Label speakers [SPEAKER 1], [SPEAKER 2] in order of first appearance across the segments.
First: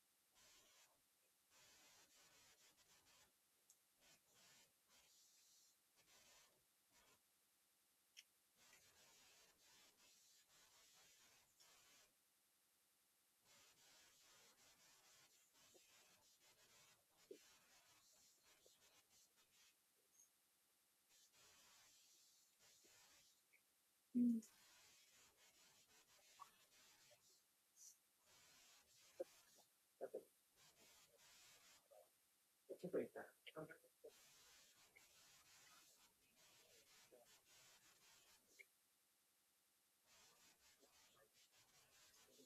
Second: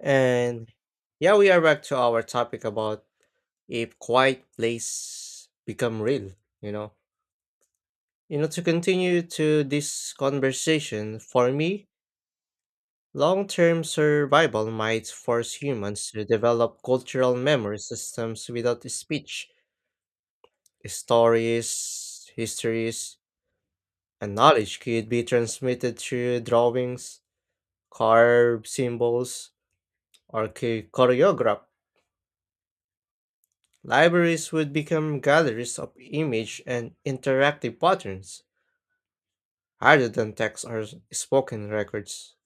[SPEAKER 1] And yeah, we are back to our topic about if quiet place become real, you know. To continue to this conversation, for me, long-term survival might force humans to develop cultural memory systems without speech. Stories, histories, and knowledge could be transmitted through drawings, carved symbols, or choreograph. Libraries would become galleries of image and interactive patterns, rather than text or spoken records.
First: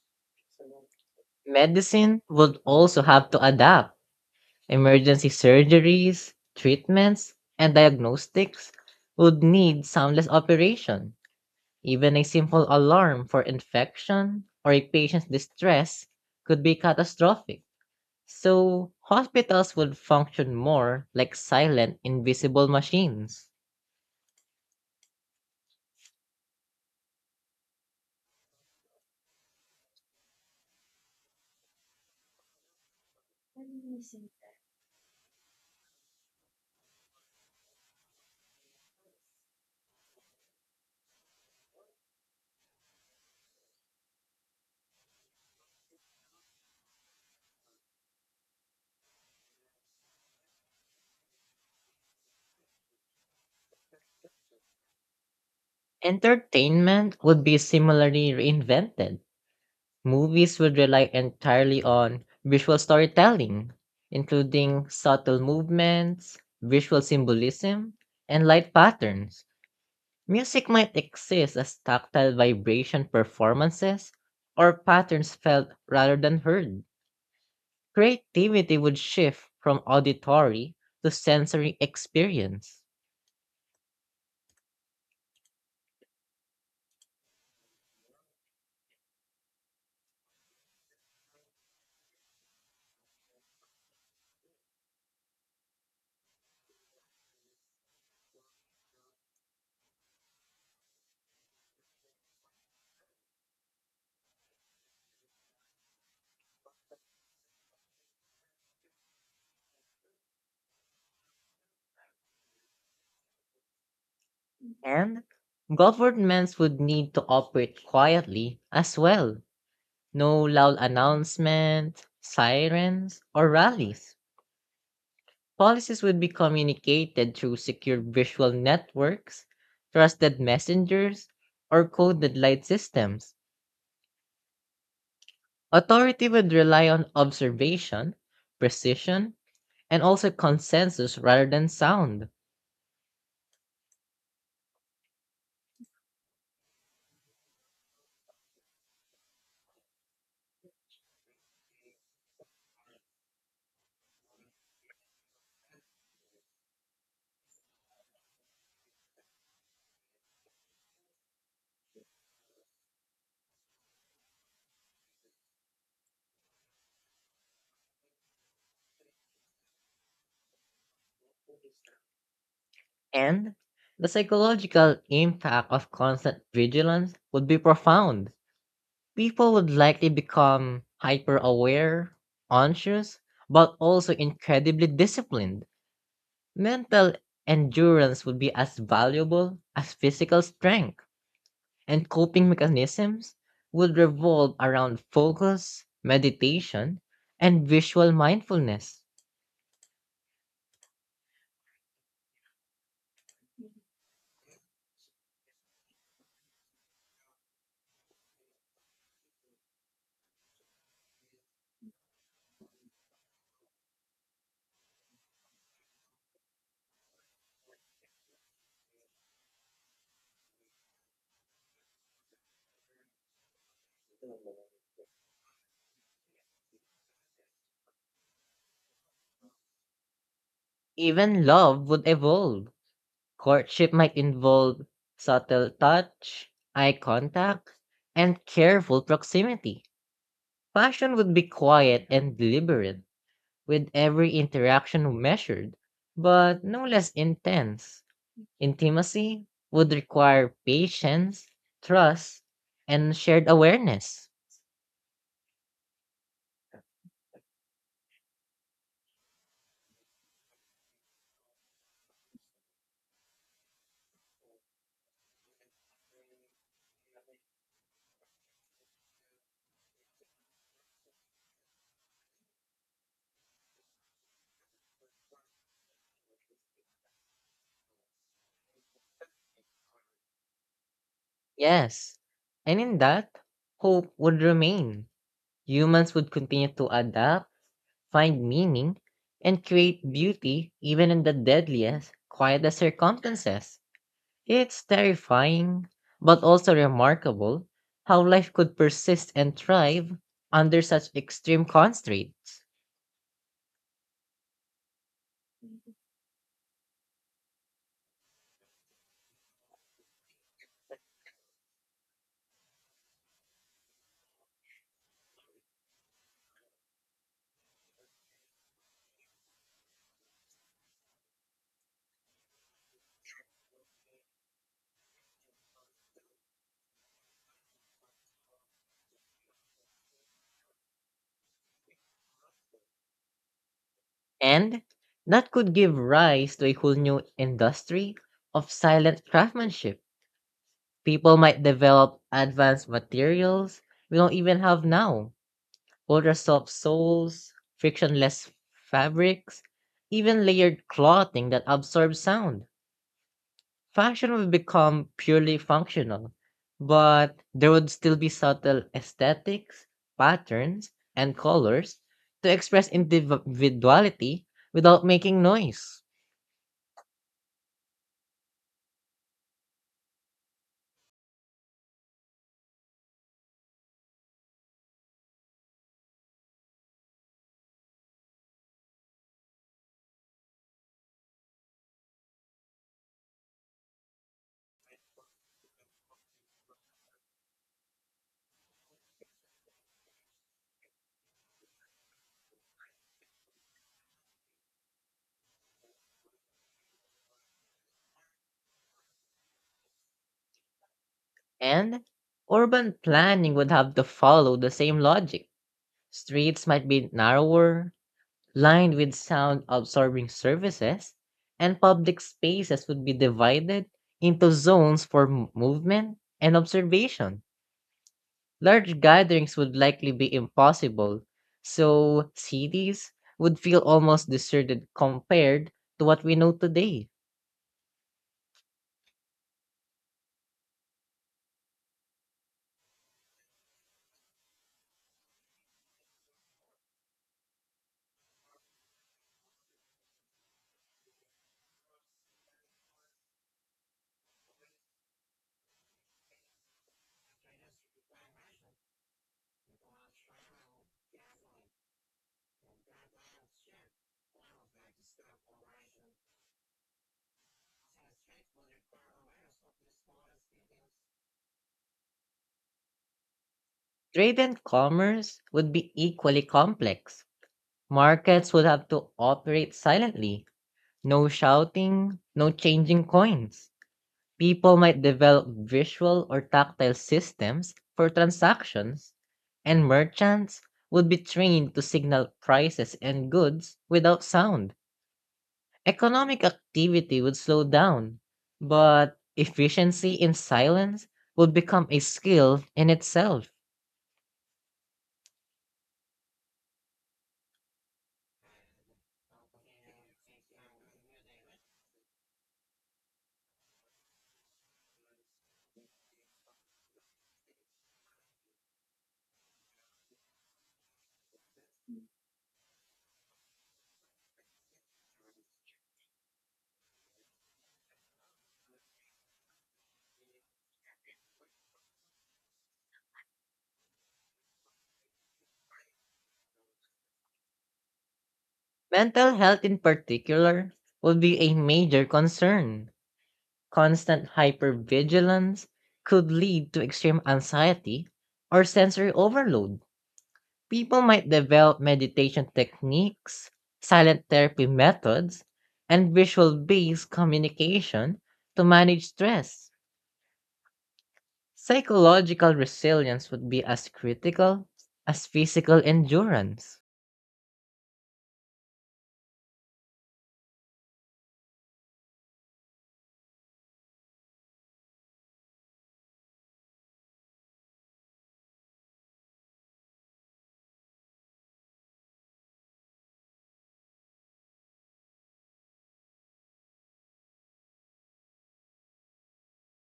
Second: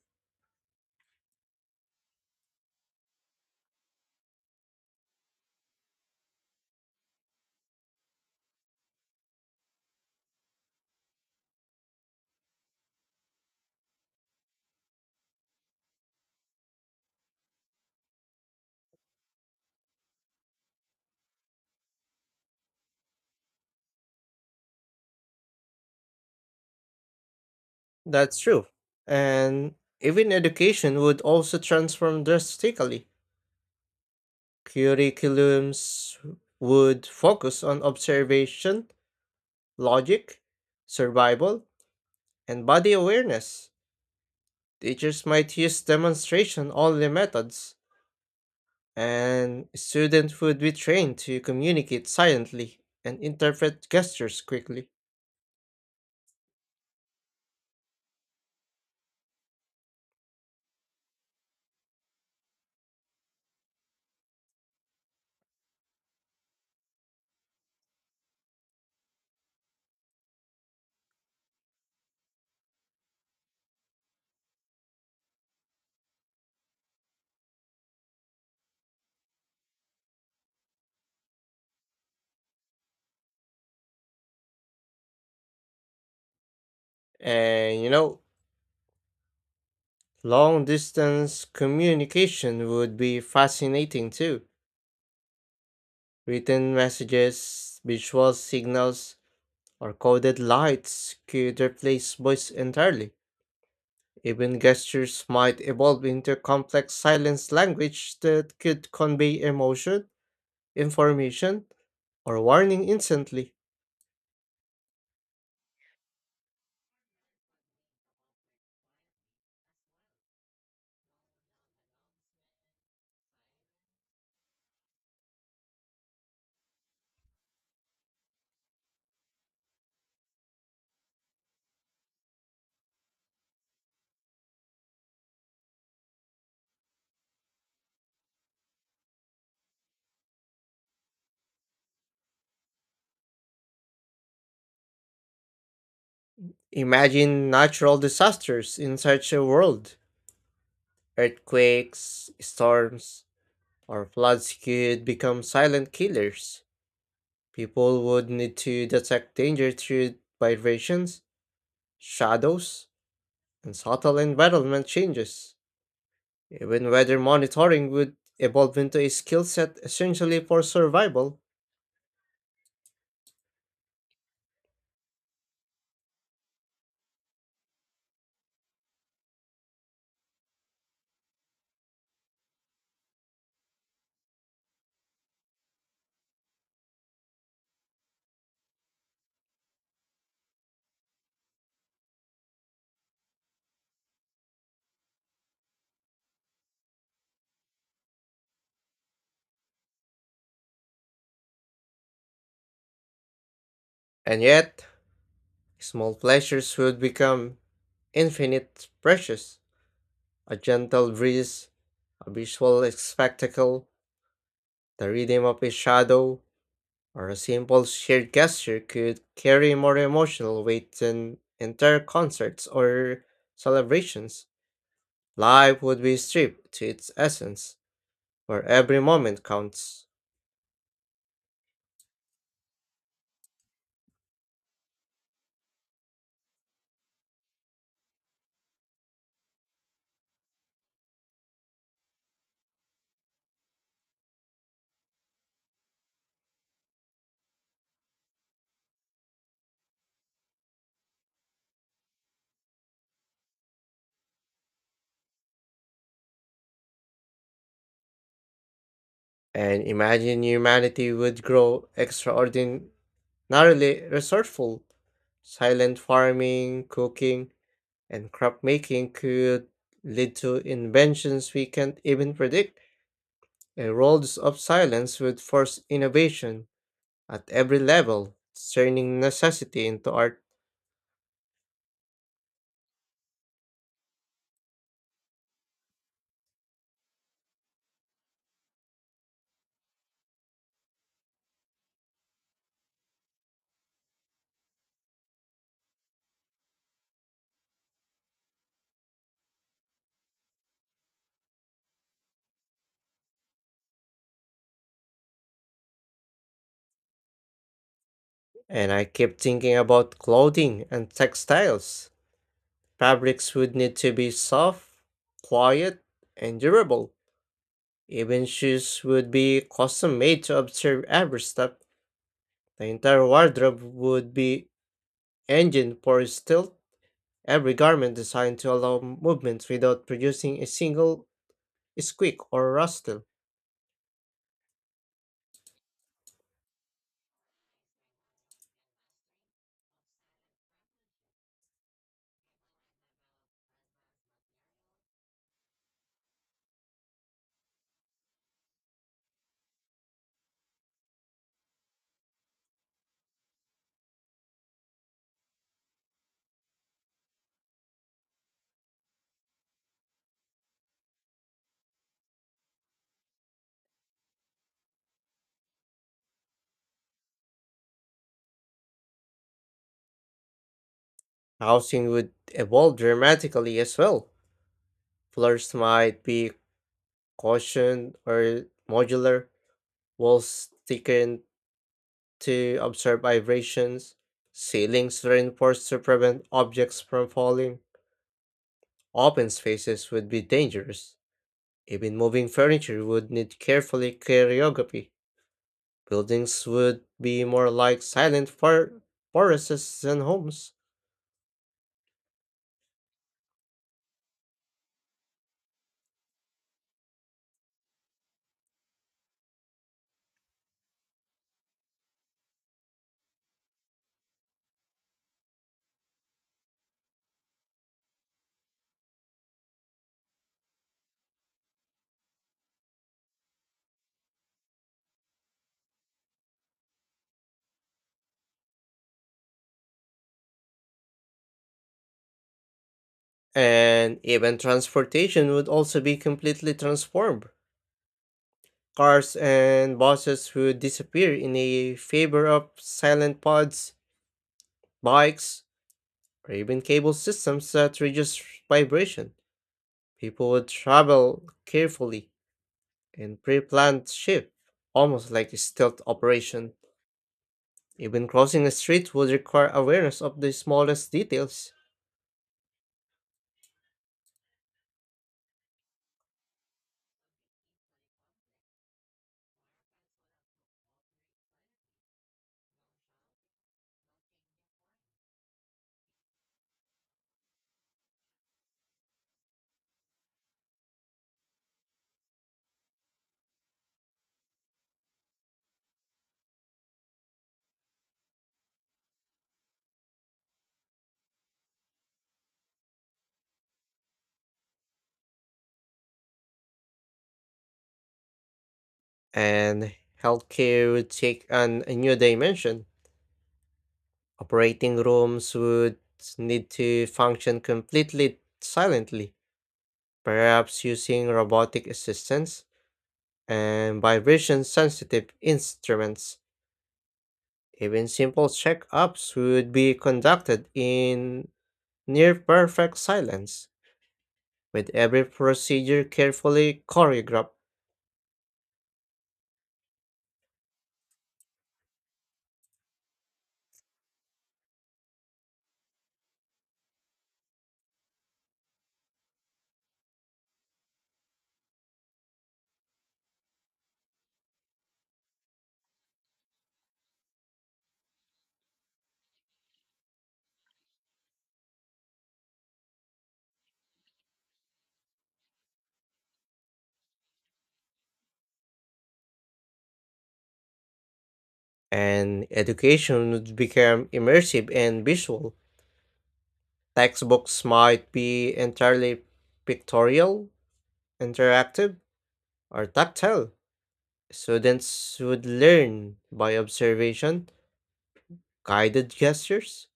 [SPEAKER 2] Medicine would also have to adapt. Emergency surgeries, treatments, and diagnostics would need soundless operation. Even a simple alarm for infection or a patient's distress could be catastrophic. So, hospitals would function more like silent, invisible machines.
[SPEAKER 1] That's true. And even education would also transform drastically. Curriculums would focus on observation, logic, survival, and body awareness. Teachers might use demonstration only methods. And students would be trained to communicate silently and interpret gestures quickly.
[SPEAKER 2] Entertainment would be similarly reinvented. Movies would rely entirely on visual storytelling, including subtle movements, visual symbolism, and light patterns. Music might exist as tactile vibration performances or patterns felt rather than heard. Creativity would shift from auditory to sensory experience.
[SPEAKER 1] And you know, Long distance communication would be fascinating too. Written messages, visual signals, or coded lights could replace voice entirely. Even gestures might evolve into complex silence language that could convey emotion, information, or warning instantly.
[SPEAKER 2] And governments would need to operate quietly as well. No loud announcement, sirens, or rallies. Policies would be communicated through secure visual networks, trusted messengers, or coded light systems. Authority would rely on observation, precision, and also consensus rather than sound.
[SPEAKER 1] Imagine natural disasters in such a world. Earthquakes, storms, or floods could become silent killers. People would need to detect danger through vibrations, shadows, and subtle environment changes. Even weather monitoring would evolve into a skill set essentially for survival.
[SPEAKER 2] And the psychological impact of constant vigilance would be profound. People would likely become hyper aware, conscious, but also incredibly disciplined. Mental endurance would be as valuable as physical strength, and coping mechanisms would revolve around focus, meditation, and visual mindfulness.
[SPEAKER 1] And yet, small pleasures would become infinite precious. A gentle breeze, a visual spectacle, the rhythm of a shadow, or a simple shared gesture could carry more emotional weight than entire concerts or celebrations. Life would be stripped to its essence, where every moment counts.
[SPEAKER 2] Even love would evolve. Courtship might involve subtle touch, eye contact, and careful proximity. Passion would be quiet and deliberate, with every interaction measured, but no less intense. Intimacy would require patience, trust, and shared awareness.
[SPEAKER 1] And imagine humanity would grow extraordinarily resourceful. Silent farming, cooking, and crop making could lead to inventions we can't even predict. A world of silence would force innovation at every level, turning necessity into art.
[SPEAKER 2] Yes, and in that, hope would remain. Humans would continue to adapt, find meaning, and create beauty even in the deadliest, quietest circumstances. It's terrifying, but also remarkable how life could persist and thrive under such extreme constraints.
[SPEAKER 1] And I keep thinking about clothing and textiles. Fabrics would need to be soft, quiet, and durable. Even shoes would be custom made to observe every step. The entire wardrobe would be engine for stealth. Every garment designed to allow movement without producing a single squeak or rustle.
[SPEAKER 2] And that could give rise to a whole new industry of silent craftsmanship. People might develop advanced materials we don't even have now, ultra soft soles, frictionless fabrics, even layered clothing that absorbs sound. Fashion would become purely functional, but there would still be subtle aesthetics, patterns, and colors to express individuality without making noise.
[SPEAKER 1] Housing would evolve dramatically as well. Floors might be caution, or modular, walls thickened to absorb vibrations, ceilings reinforced to prevent objects from falling. Open spaces would be dangerous. Even moving furniture would need carefully choreography. Buildings would be more like silent forests than homes.
[SPEAKER 2] And urban planning would have to follow the same logic. Streets might be narrower, lined with sound absorbing surfaces, and public spaces would be divided into zones for movement and observation. Large gatherings would likely be impossible, so cities would feel almost deserted compared to what we know today.
[SPEAKER 1] And even transportation would also be completely transformed. Cars and buses would disappear in a favor of silent pods, bikes, or even cable systems that reduce vibration. People would travel carefully and pre-planned shift, almost like a stealth operation. Even crossing a street would require awareness of the smallest details,
[SPEAKER 2] Trade and commerce would be equally complex. Markets would have to operate silently, no shouting, no changing coins. People might develop visual or tactile systems for transactions, and merchants would be trained to signal prices and goods without sound. Economic activity would slow down, but efficiency in silence would become a skill in itself.
[SPEAKER 1] and healthcare would take on a new dimension. Operating rooms would need to function completely silently, perhaps using robotic assistance and vibration sensitive instruments. Even simple checkups would be conducted in near perfect silence, with every procedure carefully choreographed,
[SPEAKER 2] Mental health, in particular, would be a major concern. Constant hypervigilance could lead to extreme anxiety or sensory overload. People might develop meditation techniques, silent therapy methods, and visual based communication to manage stress. Psychological resilience would be as critical as physical endurance.
[SPEAKER 1] and education would become immersive and visual. Textbooks might be entirely pictorial, interactive, or tactile. Students would learn by observation, guided gestures,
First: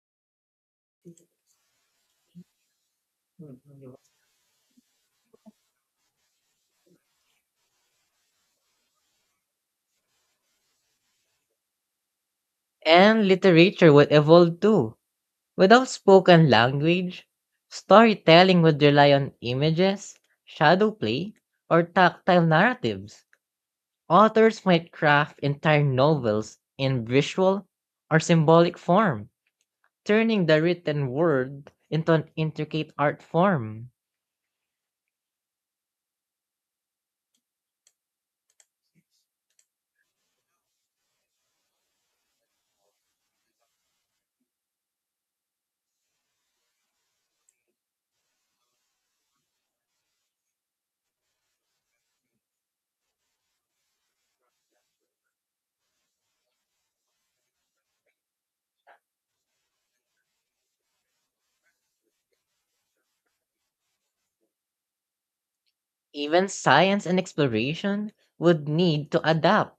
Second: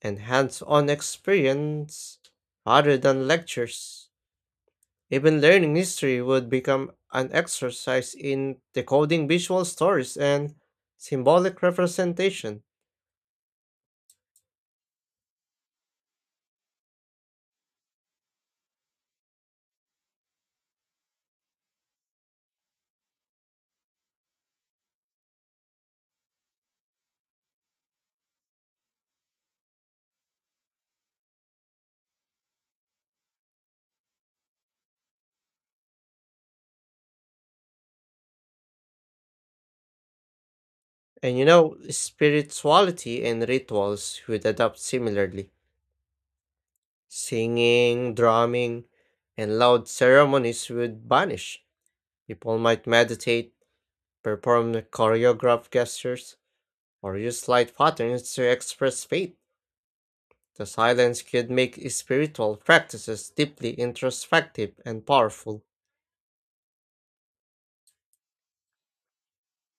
[SPEAKER 1] and hands on experience rather than lectures. Even learning history would become an exercise in decoding visual stories and symbolic representation.
[SPEAKER 2] And literature would evolve too. Without spoken language, storytelling would rely on images, shadow play, or tactile narratives. Authors might craft entire novels in visual or symbolic form, turning the written word into an intricate art form.
[SPEAKER 1] Spirituality and rituals would adapt similarly. Singing, drumming, and loud ceremonies would vanish. People might meditate, perform choreographed gestures, or use light patterns to express faith. The silence could make spiritual practices deeply introspective and powerful.
[SPEAKER 2] Even science and exploration would need to adapt.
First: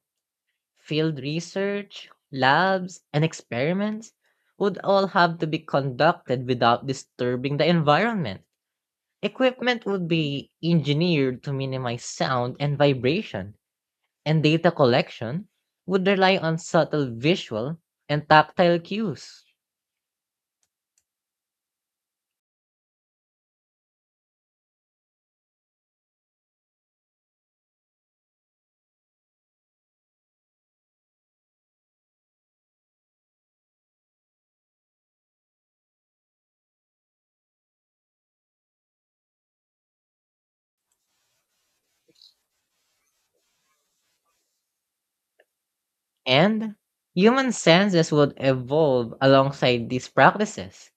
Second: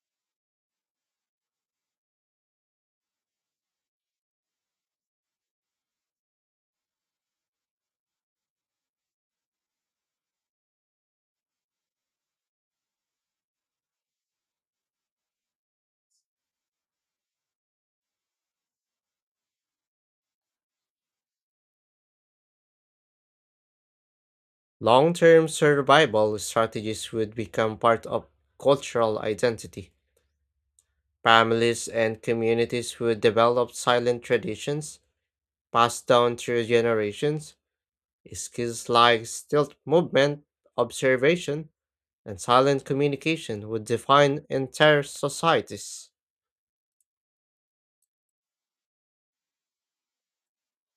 [SPEAKER 2] Field research, labs, and experiments would all have to be conducted without disturbing the environment. Equipment would be engineered to minimize sound and vibration, and data collection would rely on subtle visual and tactile cues.
[SPEAKER 1] Long term survival strategies would become part of cultural identity. Families and communities would develop silent traditions passed down through generations. Skills like stealth movement, observation, and silent communication would define entire societies.
[SPEAKER 2] And human senses would evolve alongside these practices.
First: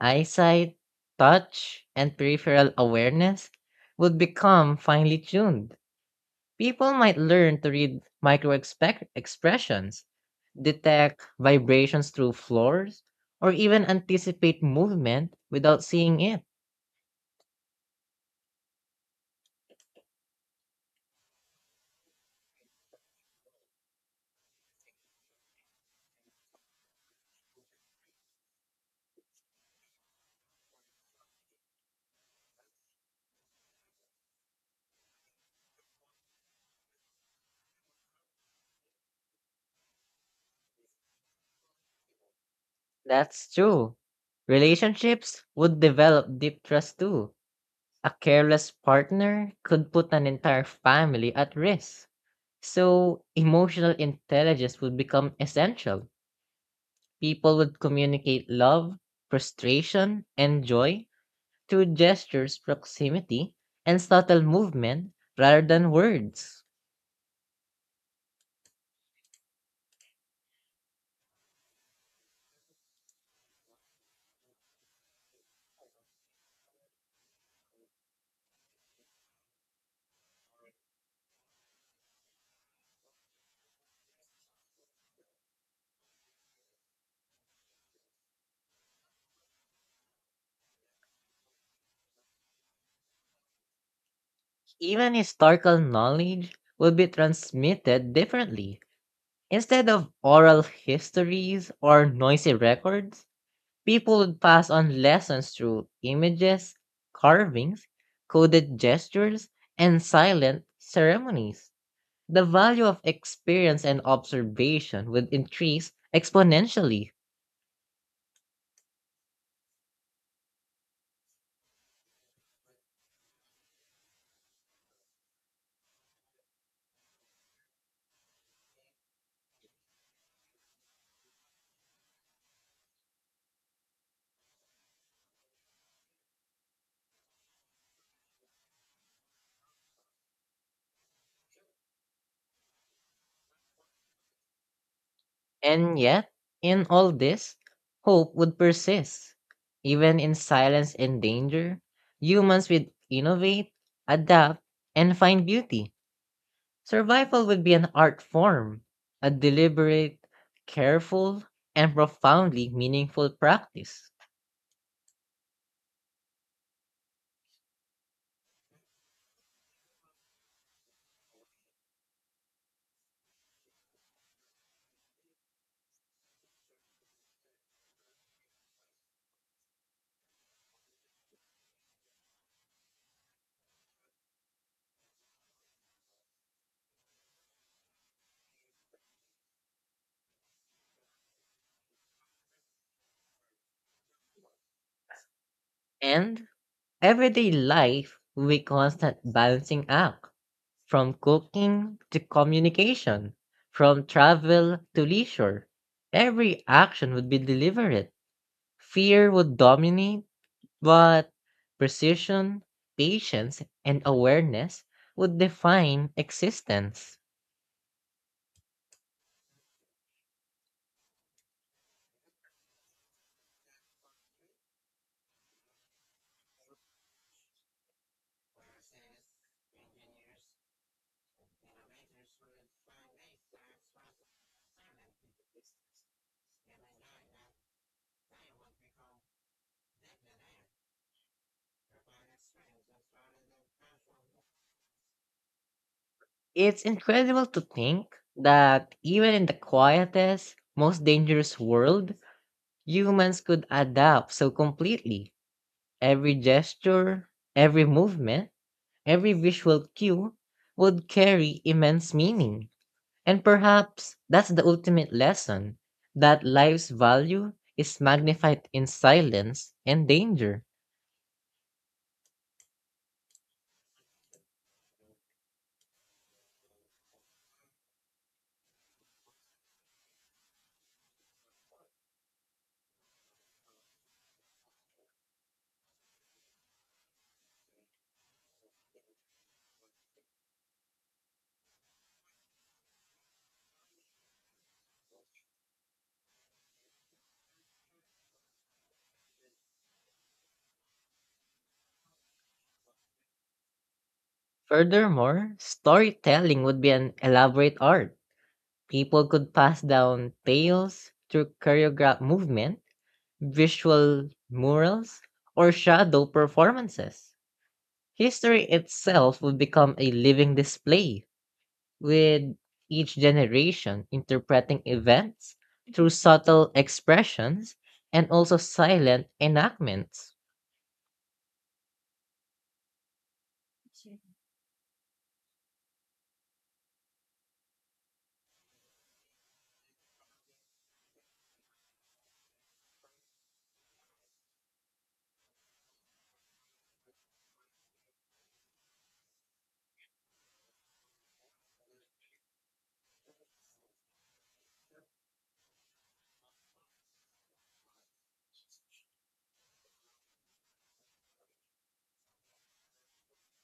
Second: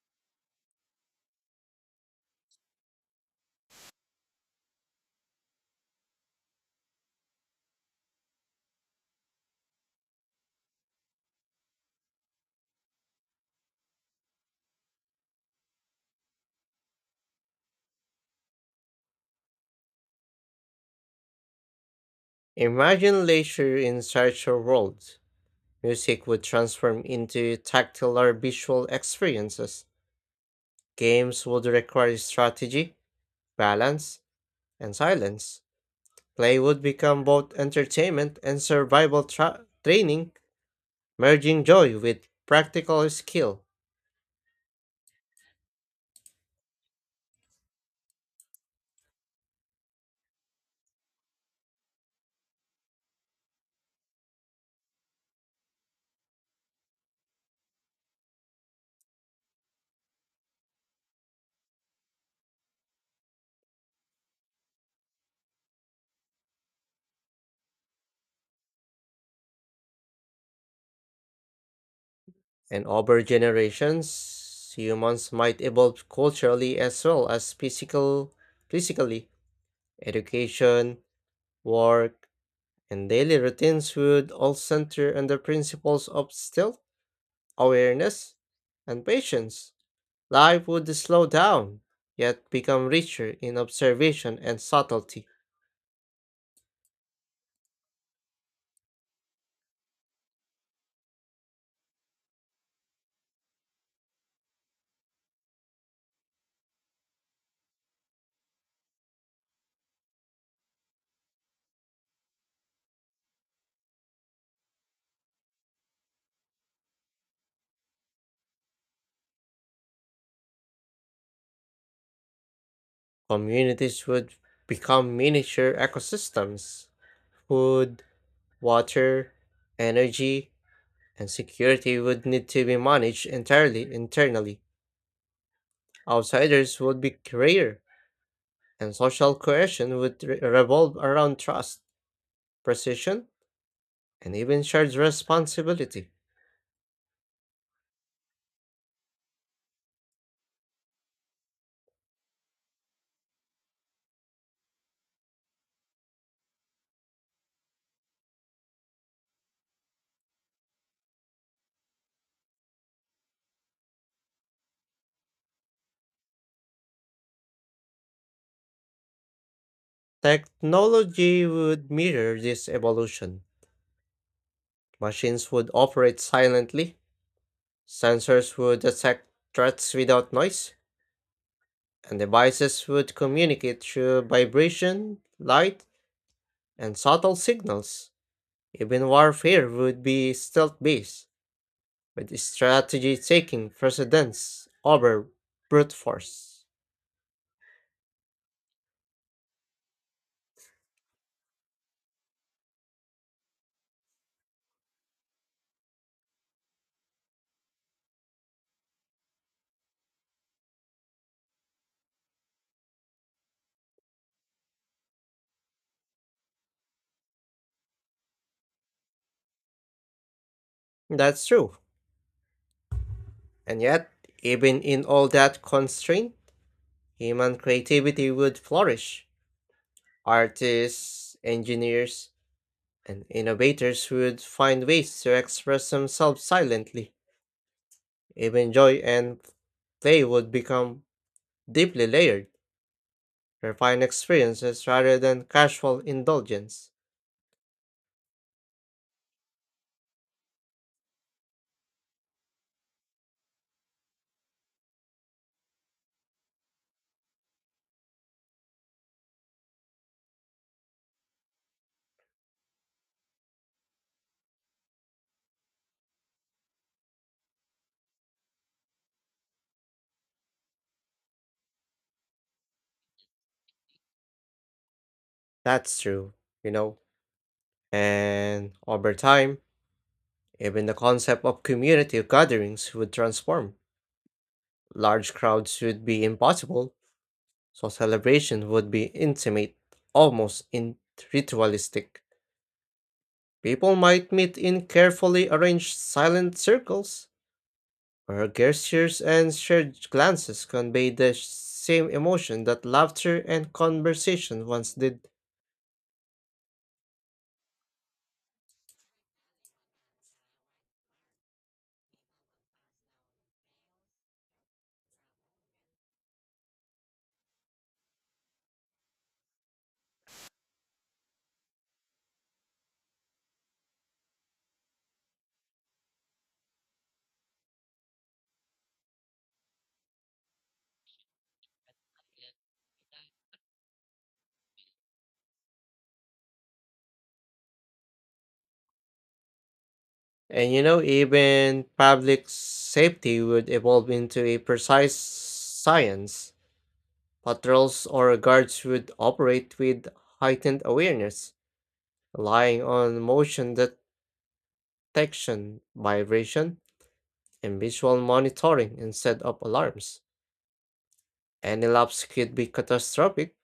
[SPEAKER 2] Eyesight, touch, and peripheral awareness would become finely tuned. People might learn to read expressions, detect vibrations through floors, or even anticipate movement without seeing it.
[SPEAKER 1] Imagine leisure in such a world. Music would transform into tactile or visual experiences. Games would require strategy, balance, and silence, play would become both entertainment and survival training, merging joy with practical
[SPEAKER 2] That's
[SPEAKER 1] skill.
[SPEAKER 2] true. Relationships would develop deep trust too. A careless partner could put an entire family at risk. So, emotional intelligence would become essential. People would communicate love, frustration, and joy through gestures, proximity, and subtle movement rather than words.
[SPEAKER 1] And over generations, humans might evolve culturally as well as physically. Education, work, and daily routines would all center on the principles of stealth, awareness, and patience. Life would slow down, yet become richer in observation and
[SPEAKER 2] Even
[SPEAKER 1] subtlety.
[SPEAKER 2] historical knowledge will be transmitted differently. Instead of oral histories or noisy records, people would pass on lessons through images, carvings, coded gestures, and silent ceremonies. The value of experience and observation would increase exponentially.
[SPEAKER 1] Communities would become miniature ecosystems. Food, water, energy, and security would need to be managed entirely internally. Outsiders would be rare, and social cohesion would revolve around trust, precision, and even shared
[SPEAKER 2] And
[SPEAKER 1] responsibility.
[SPEAKER 2] yet, in all this, hope would persist. Even in silence and danger, humans would innovate, adapt, and find beauty. Survival would be an art form, a deliberate, careful, and profoundly meaningful practice.
[SPEAKER 1] Technology would mirror this evolution. Machines would operate silently, sensors would detect threats without noise, and devices would communicate through vibration, light, and subtle signals. Even warfare would be stealth based, with strategy taking precedence over brute
[SPEAKER 2] And
[SPEAKER 1] force.
[SPEAKER 2] everyday life would be constant balancing act, from cooking to communication, from travel to leisure. Every action would be deliberate. Fear would dominate, but precision, patience, and awareness would define existence.
[SPEAKER 1] That's true. And yet, even in all that constraint, human creativity would flourish. Artists, engineers, and innovators would find ways to express themselves silently. Even joy and play would become deeply layered, refined experiences rather than casual
[SPEAKER 2] It's
[SPEAKER 1] indulgence.
[SPEAKER 2] incredible to think that even in the quietest, most dangerous world, humans could adapt so completely. Every gesture, every movement, every visual cue would carry immense meaning. And perhaps that's the ultimate lesson that life's value is magnified in silence and danger.
[SPEAKER 1] That's true, you know. And over time, even the concept of community gatherings would transform. Large crowds would be impossible, so celebration would be intimate, almost in ritualistic. People might meet in carefully arranged silent circles, where gestures and shared glances convey the same emotion that laughter and conversation once did.
[SPEAKER 2] Furthermore, storytelling would be an elaborate art. People could pass down tales through choreographed movement, visual murals, or shadow performances. History itself would become a living display, with each generation interpreting events through subtle expressions and also silent enactments.
[SPEAKER 1] Even public safety would evolve into a precise science. Patrols or guards would operate with heightened awareness, relying on motion detection, vibration, and visual monitoring instead of alarms. Any lapse could be catastrophic,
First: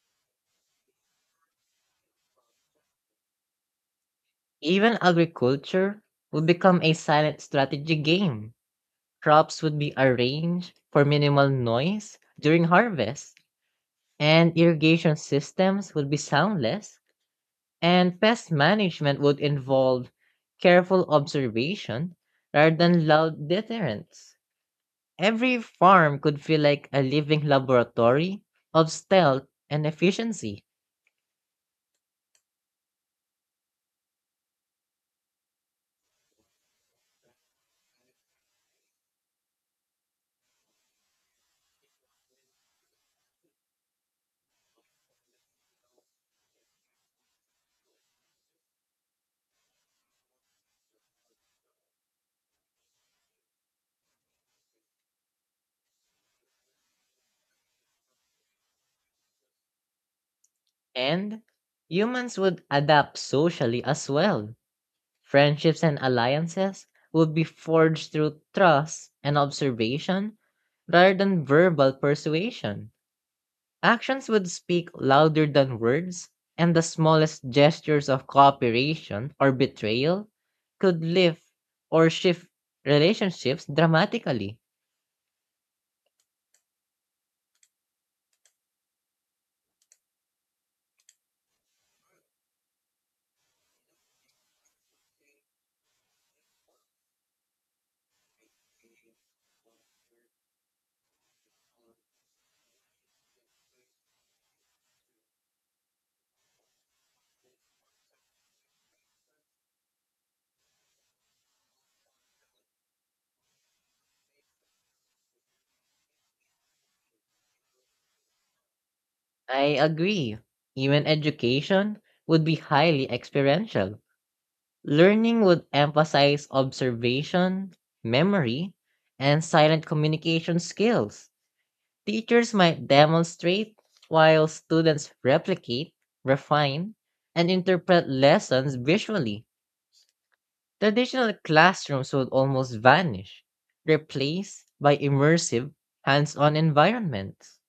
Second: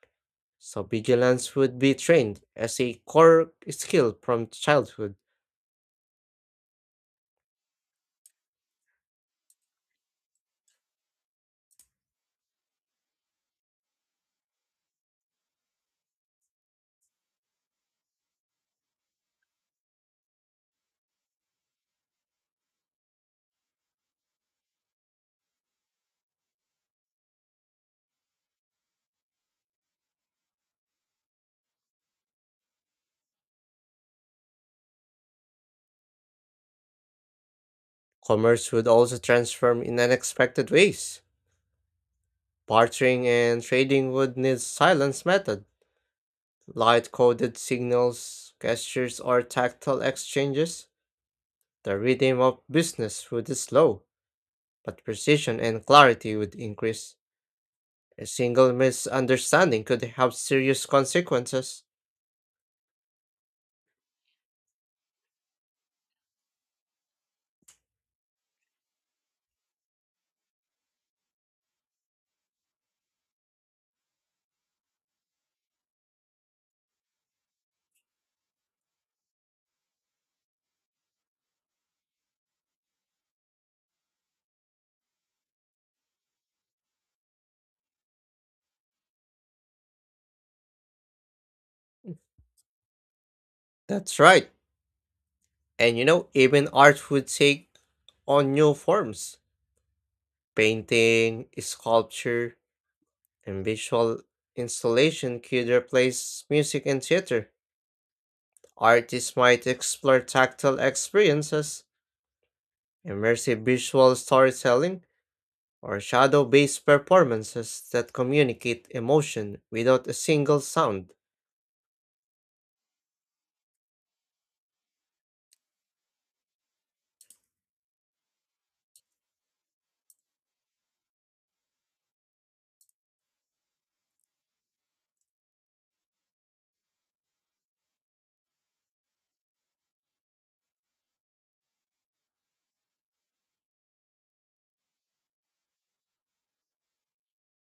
[SPEAKER 1] so vigilance would be trained as a core skill from
[SPEAKER 2] Even
[SPEAKER 1] childhood.
[SPEAKER 2] agriculture would become a silent strategy game. Crops would be arranged for minimal noise during harvest, and irrigation systems would be soundless, and pest management would involve careful observation rather than loud deterrence. Every farm could feel like a living laboratory of stealth and efficiency,
[SPEAKER 1] Commerce would also transform in unexpected ways. Bartering and trading would need silence method, light-coded signals, gestures, or tactile exchanges. The rhythm of business would slow, but precision and clarity would increase. A single misunderstanding could have serious
[SPEAKER 2] and
[SPEAKER 1] consequences.
[SPEAKER 2] humans would adapt socially as well. Friendships and alliances would be forged through trust and observation rather than verbal persuasion. Actions would speak louder than words, and the smallest gestures of cooperation or betrayal could lift or shift relationships dramatically.
[SPEAKER 1] That's right. Even art would take on new forms. Painting, sculpture, and visual installation could replace music and theater. Artists might explore tactile experiences, immersive visual storytelling, or shadow based performances that communicate emotion
[SPEAKER 2] I
[SPEAKER 1] without a
[SPEAKER 2] agree.
[SPEAKER 1] single
[SPEAKER 2] Even
[SPEAKER 1] sound.
[SPEAKER 2] education would be highly experiential. Learning would emphasize observation, memory, and silent communication skills. Teachers might demonstrate while students replicate, refine, and interpret lessons visually. Traditional classrooms would almost vanish, replaced by immersive, hands on environments.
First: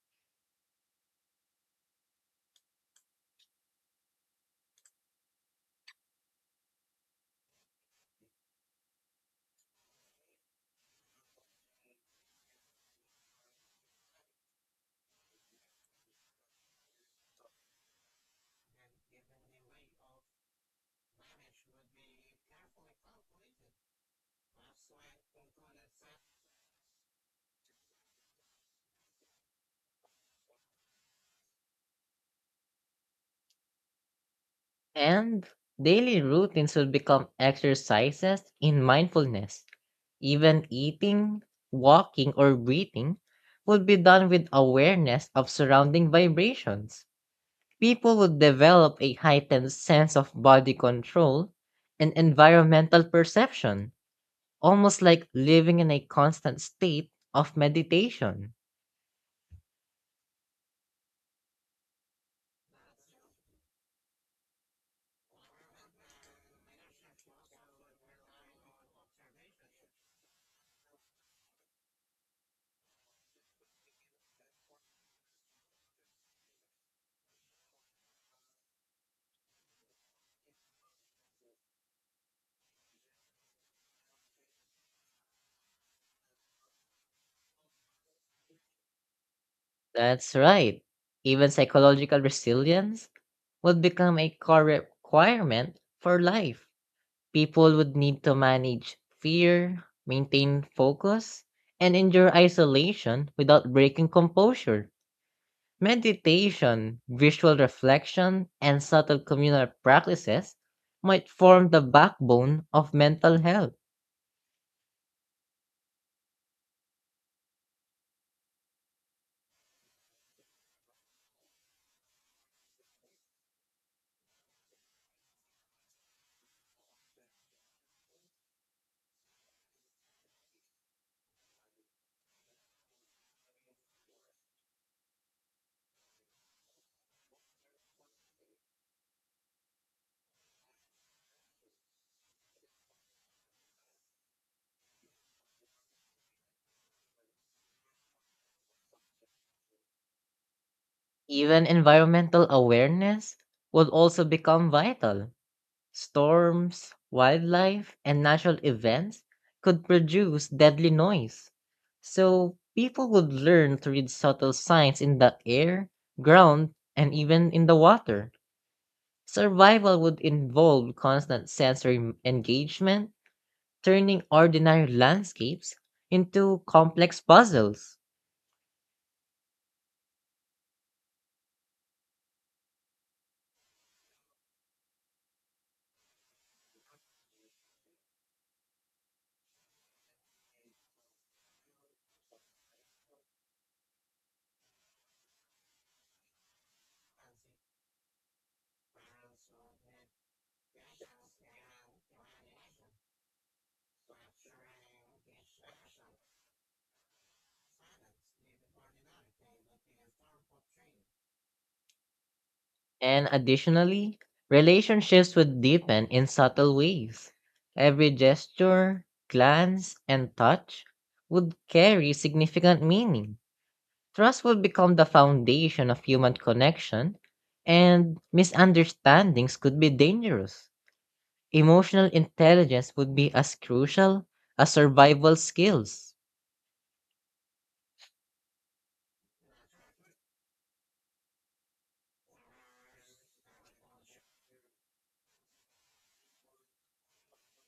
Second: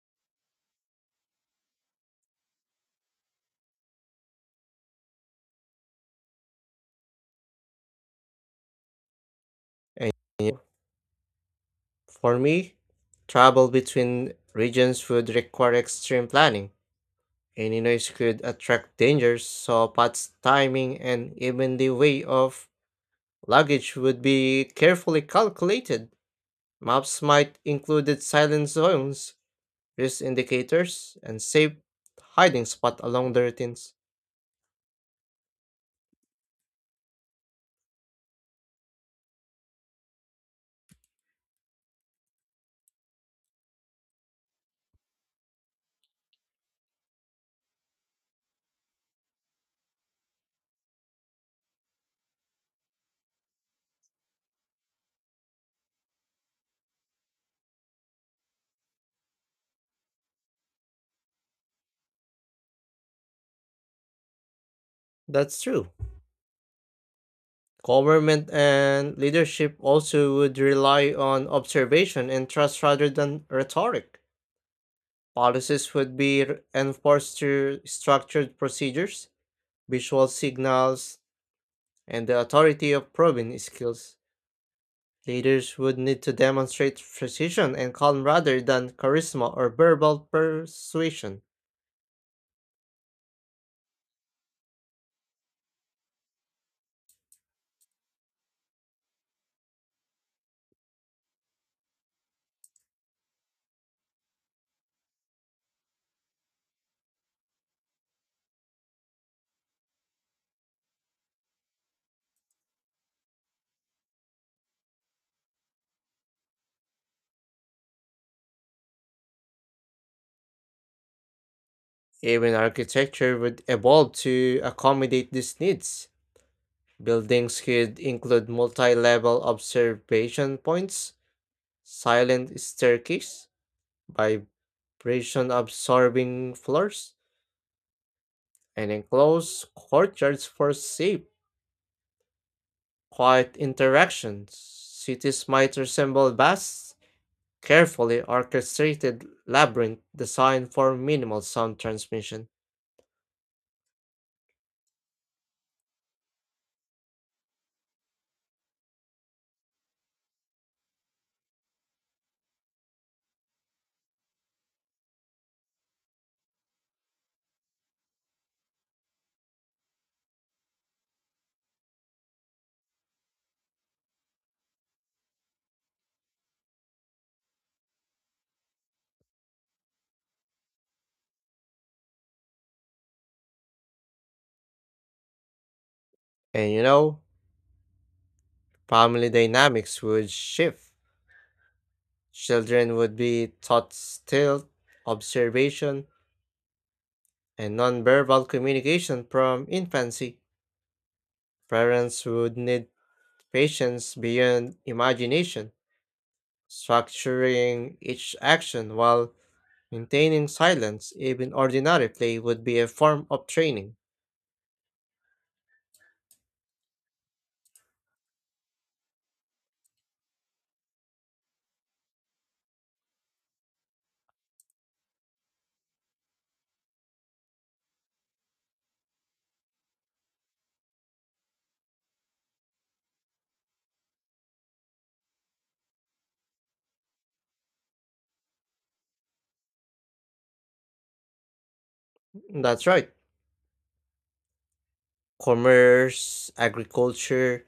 [SPEAKER 1] And for me, travel between regions would require extreme planning. Any noise could attract dangers, so paths, timing, and even the way of luggage would be carefully calculated. Maps might include silent zones, risk indicators, and safe hiding spot along the routines.
[SPEAKER 2] And daily routines will become exercises in mindfulness. Even eating, walking, or breathing would be done with awareness of surrounding vibrations. People would develop a heightened sense of body control and environmental perception, almost like living in a constant state of meditation.
[SPEAKER 1] That's true. Government and leadership also would rely on observation and trust rather than rhetoric. Policies would be enforced through structured procedures, visual signals, and the authority of proven skills. Leaders would need to demonstrate precision and calm rather than charisma or verbal
[SPEAKER 2] That's right.
[SPEAKER 1] persuasion.
[SPEAKER 2] Even psychological resilience would become a core requirement for life. People would need to manage fear, maintain focus, and endure isolation without breaking composure. Meditation, visual reflection, and subtle communal practices might form the backbone of mental health.
[SPEAKER 1] Even architecture would evolve to accommodate these needs. Buildings could include multi level observation points, silent staircase, vibration absorbing floors, and enclosed courtyards for safe, quiet interactions. Cities might resemble vast, carefully orchestrated labyrinth designed for minimal
[SPEAKER 2] Even
[SPEAKER 1] sound
[SPEAKER 2] environmental
[SPEAKER 1] transmission.
[SPEAKER 2] awareness would also become vital. Storms, wildlife, and natural events could produce deadly noise. So people would learn to read subtle signs in the air, ground, and even in the water. Survival would involve constant sensory engagement, turning ordinary landscapes into complex puzzles.
[SPEAKER 1] And you know, Family dynamics would shift. Children would be taught stealth, observation, and nonverbal communication from infancy. Parents would need patience beyond imagination, structuring each action while maintaining silence. Even ordinary play would be a form
[SPEAKER 2] And
[SPEAKER 1] of training.
[SPEAKER 2] additionally, relationships would deepen in subtle ways. Every gesture, glance, and touch would carry significant meaning. Trust would become the foundation of human connection, and misunderstandings could be dangerous. Emotional intelligence would be as crucial as survival skills,
[SPEAKER 1] That's right. Commerce, agriculture,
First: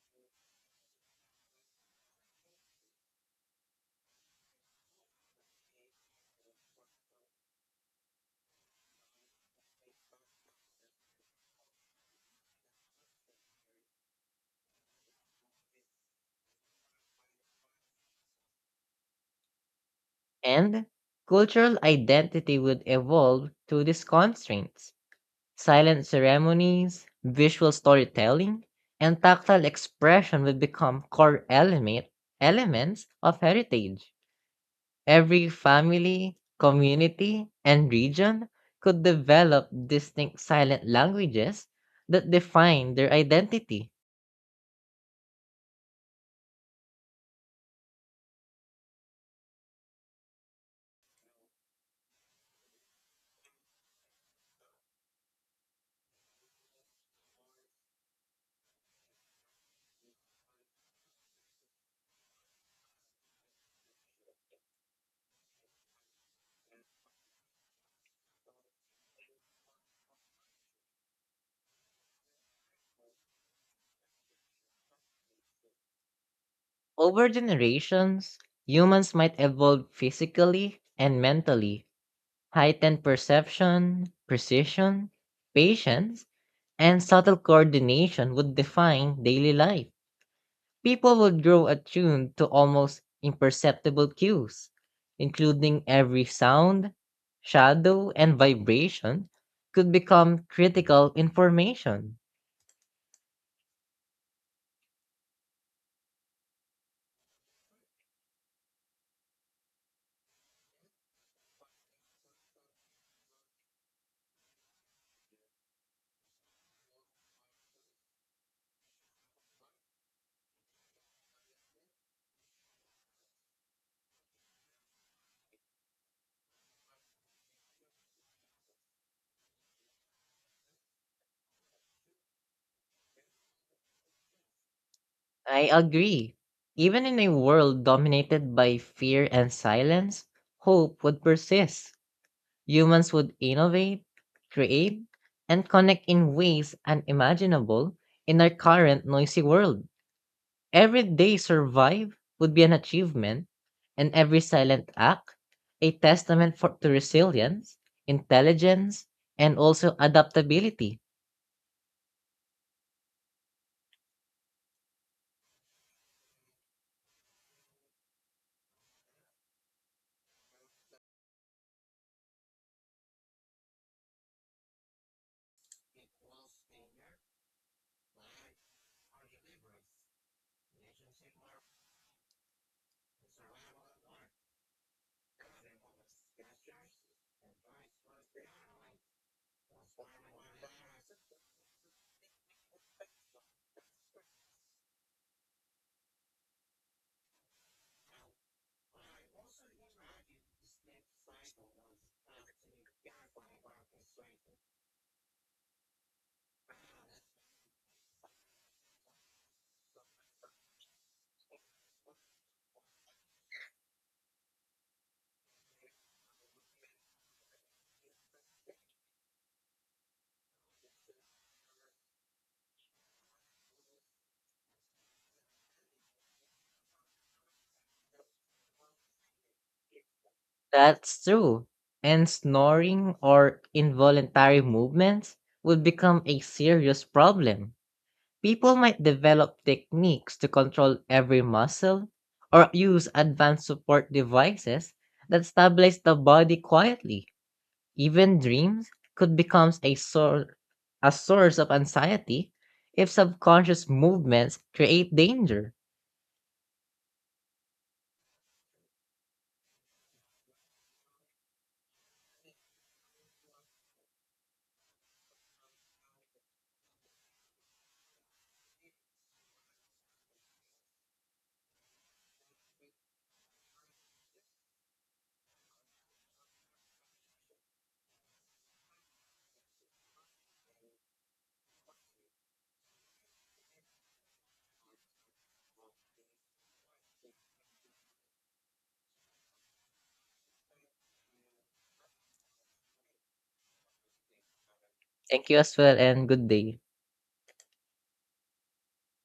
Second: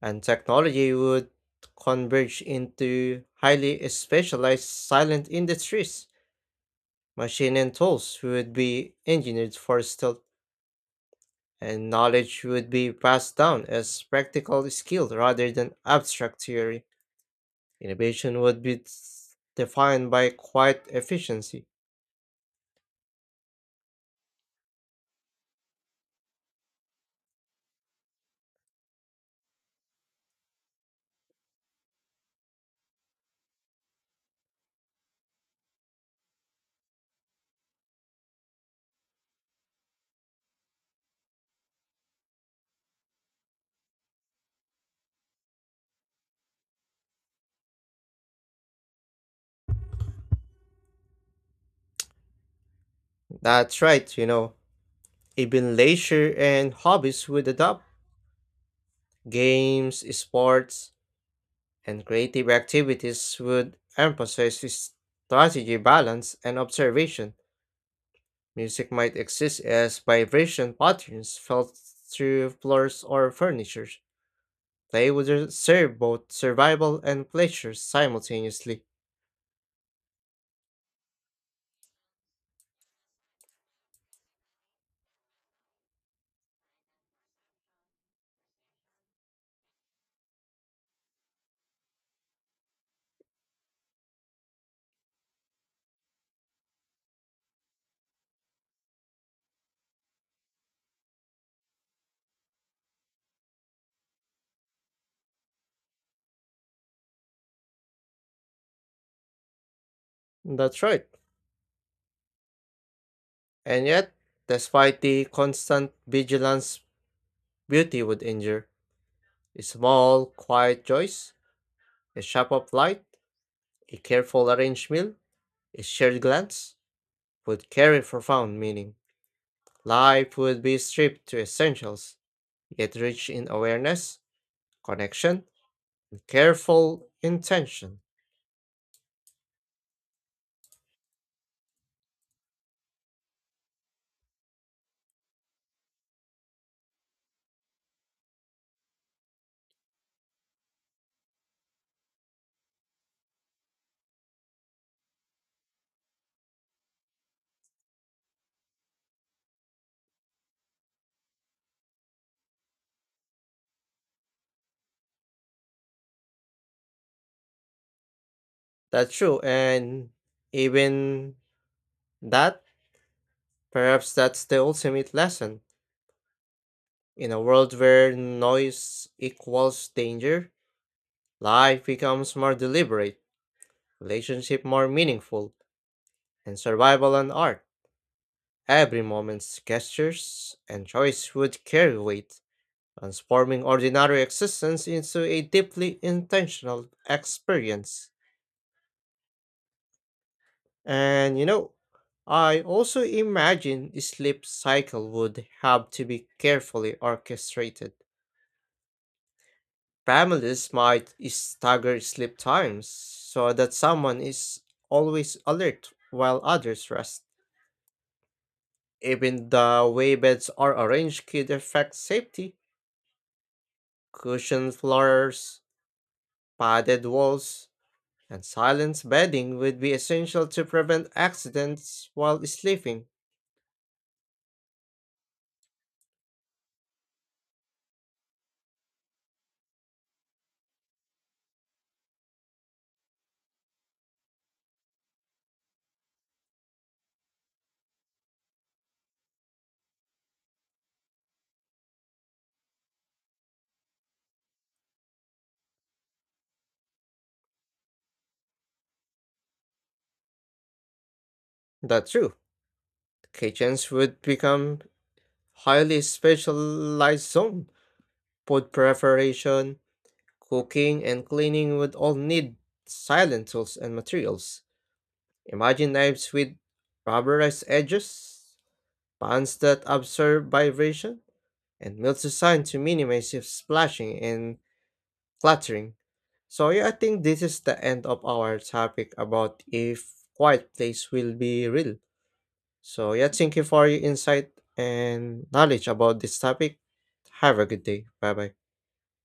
[SPEAKER 1] and technology would converge into highly specialized silent industries. Machine and tools would be engineered for stealth, and knowledge would be passed down as practical skill rather than abstract theory. Innovation would be defined by quiet
[SPEAKER 2] and
[SPEAKER 1] efficiency.
[SPEAKER 2] cultural identity would evolve through these constraints. Silent ceremonies, visual storytelling, and tactile expression will become elements of heritage. Every family, community, and region could develop distinct silent languages that define their identity.
[SPEAKER 1] That's right. Even leisure and hobbies would adapt. Games, sports, and creative activities would emphasize strategy, balance, and observation. Music might exist as vibration patterns felt through floors or furniture. They would serve both survival
[SPEAKER 2] Over
[SPEAKER 1] and pleasure
[SPEAKER 2] generations,
[SPEAKER 1] simultaneously.
[SPEAKER 2] humans might evolve physically and mentally, heightened perception, precision, patience, and subtle coordination would define daily life. People would grow attuned to almost imperceptible cues, including every sound, shadow, and vibration could become critical information.
[SPEAKER 1] That's right. And yet, despite the constant vigilance, beauty would endure. A small, quiet choice, a shape of light, a careful arranged meal, a shared glance would carry profound meaning. Life would be stripped to essentials, yet rich in awareness, connection,
[SPEAKER 2] I
[SPEAKER 1] with
[SPEAKER 2] agree. Even
[SPEAKER 1] careful
[SPEAKER 2] in a world
[SPEAKER 1] intention.
[SPEAKER 2] dominated by fear and silence, hope would persist. Humans would innovate, create, and connect in ways unimaginable in our current noisy world. Every day survive would be an achievement, and every silent act a testament for to resilience, intelligence, and also adaptability.
[SPEAKER 1] That's true, and even that, perhaps that's the ultimate lesson. In a world where noise equals danger, life becomes more deliberate, relationship more meaningful, and survival and art. Every moment's gestures and choice would carry weight, transforming ordinary existence into a deeply intentional experience. And you know, I also imagine the sleep cycle would have to be carefully orchestrated. Families might stagger sleep times so that someone is always alert while others rest. Even the way beds are arranged could affect safety. Cushioned floors, padded walls, and silent bedding would be essential to prevent
[SPEAKER 2] That's true.
[SPEAKER 1] accidents
[SPEAKER 2] And
[SPEAKER 1] while sleeping.
[SPEAKER 2] snoring or involuntary movements would become a serious problem. People might develop techniques to control every muscle or use advanced support devices that stabilize the body quietly. Even dreams could become a source of anxiety if subconscious movements create danger.
[SPEAKER 1] That's true. Kitchens would become highly specialized zone. Food preparation, cooking, and cleaning would all need silent tools and materials. Imagine knives with rubberized edges, pans that absorb vibration, and mills designed to minimize if splashing and clattering. So yeah, I think this is the end of our topic about if quiet place will be real. So yeah, thank you for your insight and
[SPEAKER 2] Thank you as
[SPEAKER 1] knowledge
[SPEAKER 2] well
[SPEAKER 1] about
[SPEAKER 2] and
[SPEAKER 1] this
[SPEAKER 2] good
[SPEAKER 1] topic.
[SPEAKER 2] day.
[SPEAKER 1] Have a good day. Bye bye.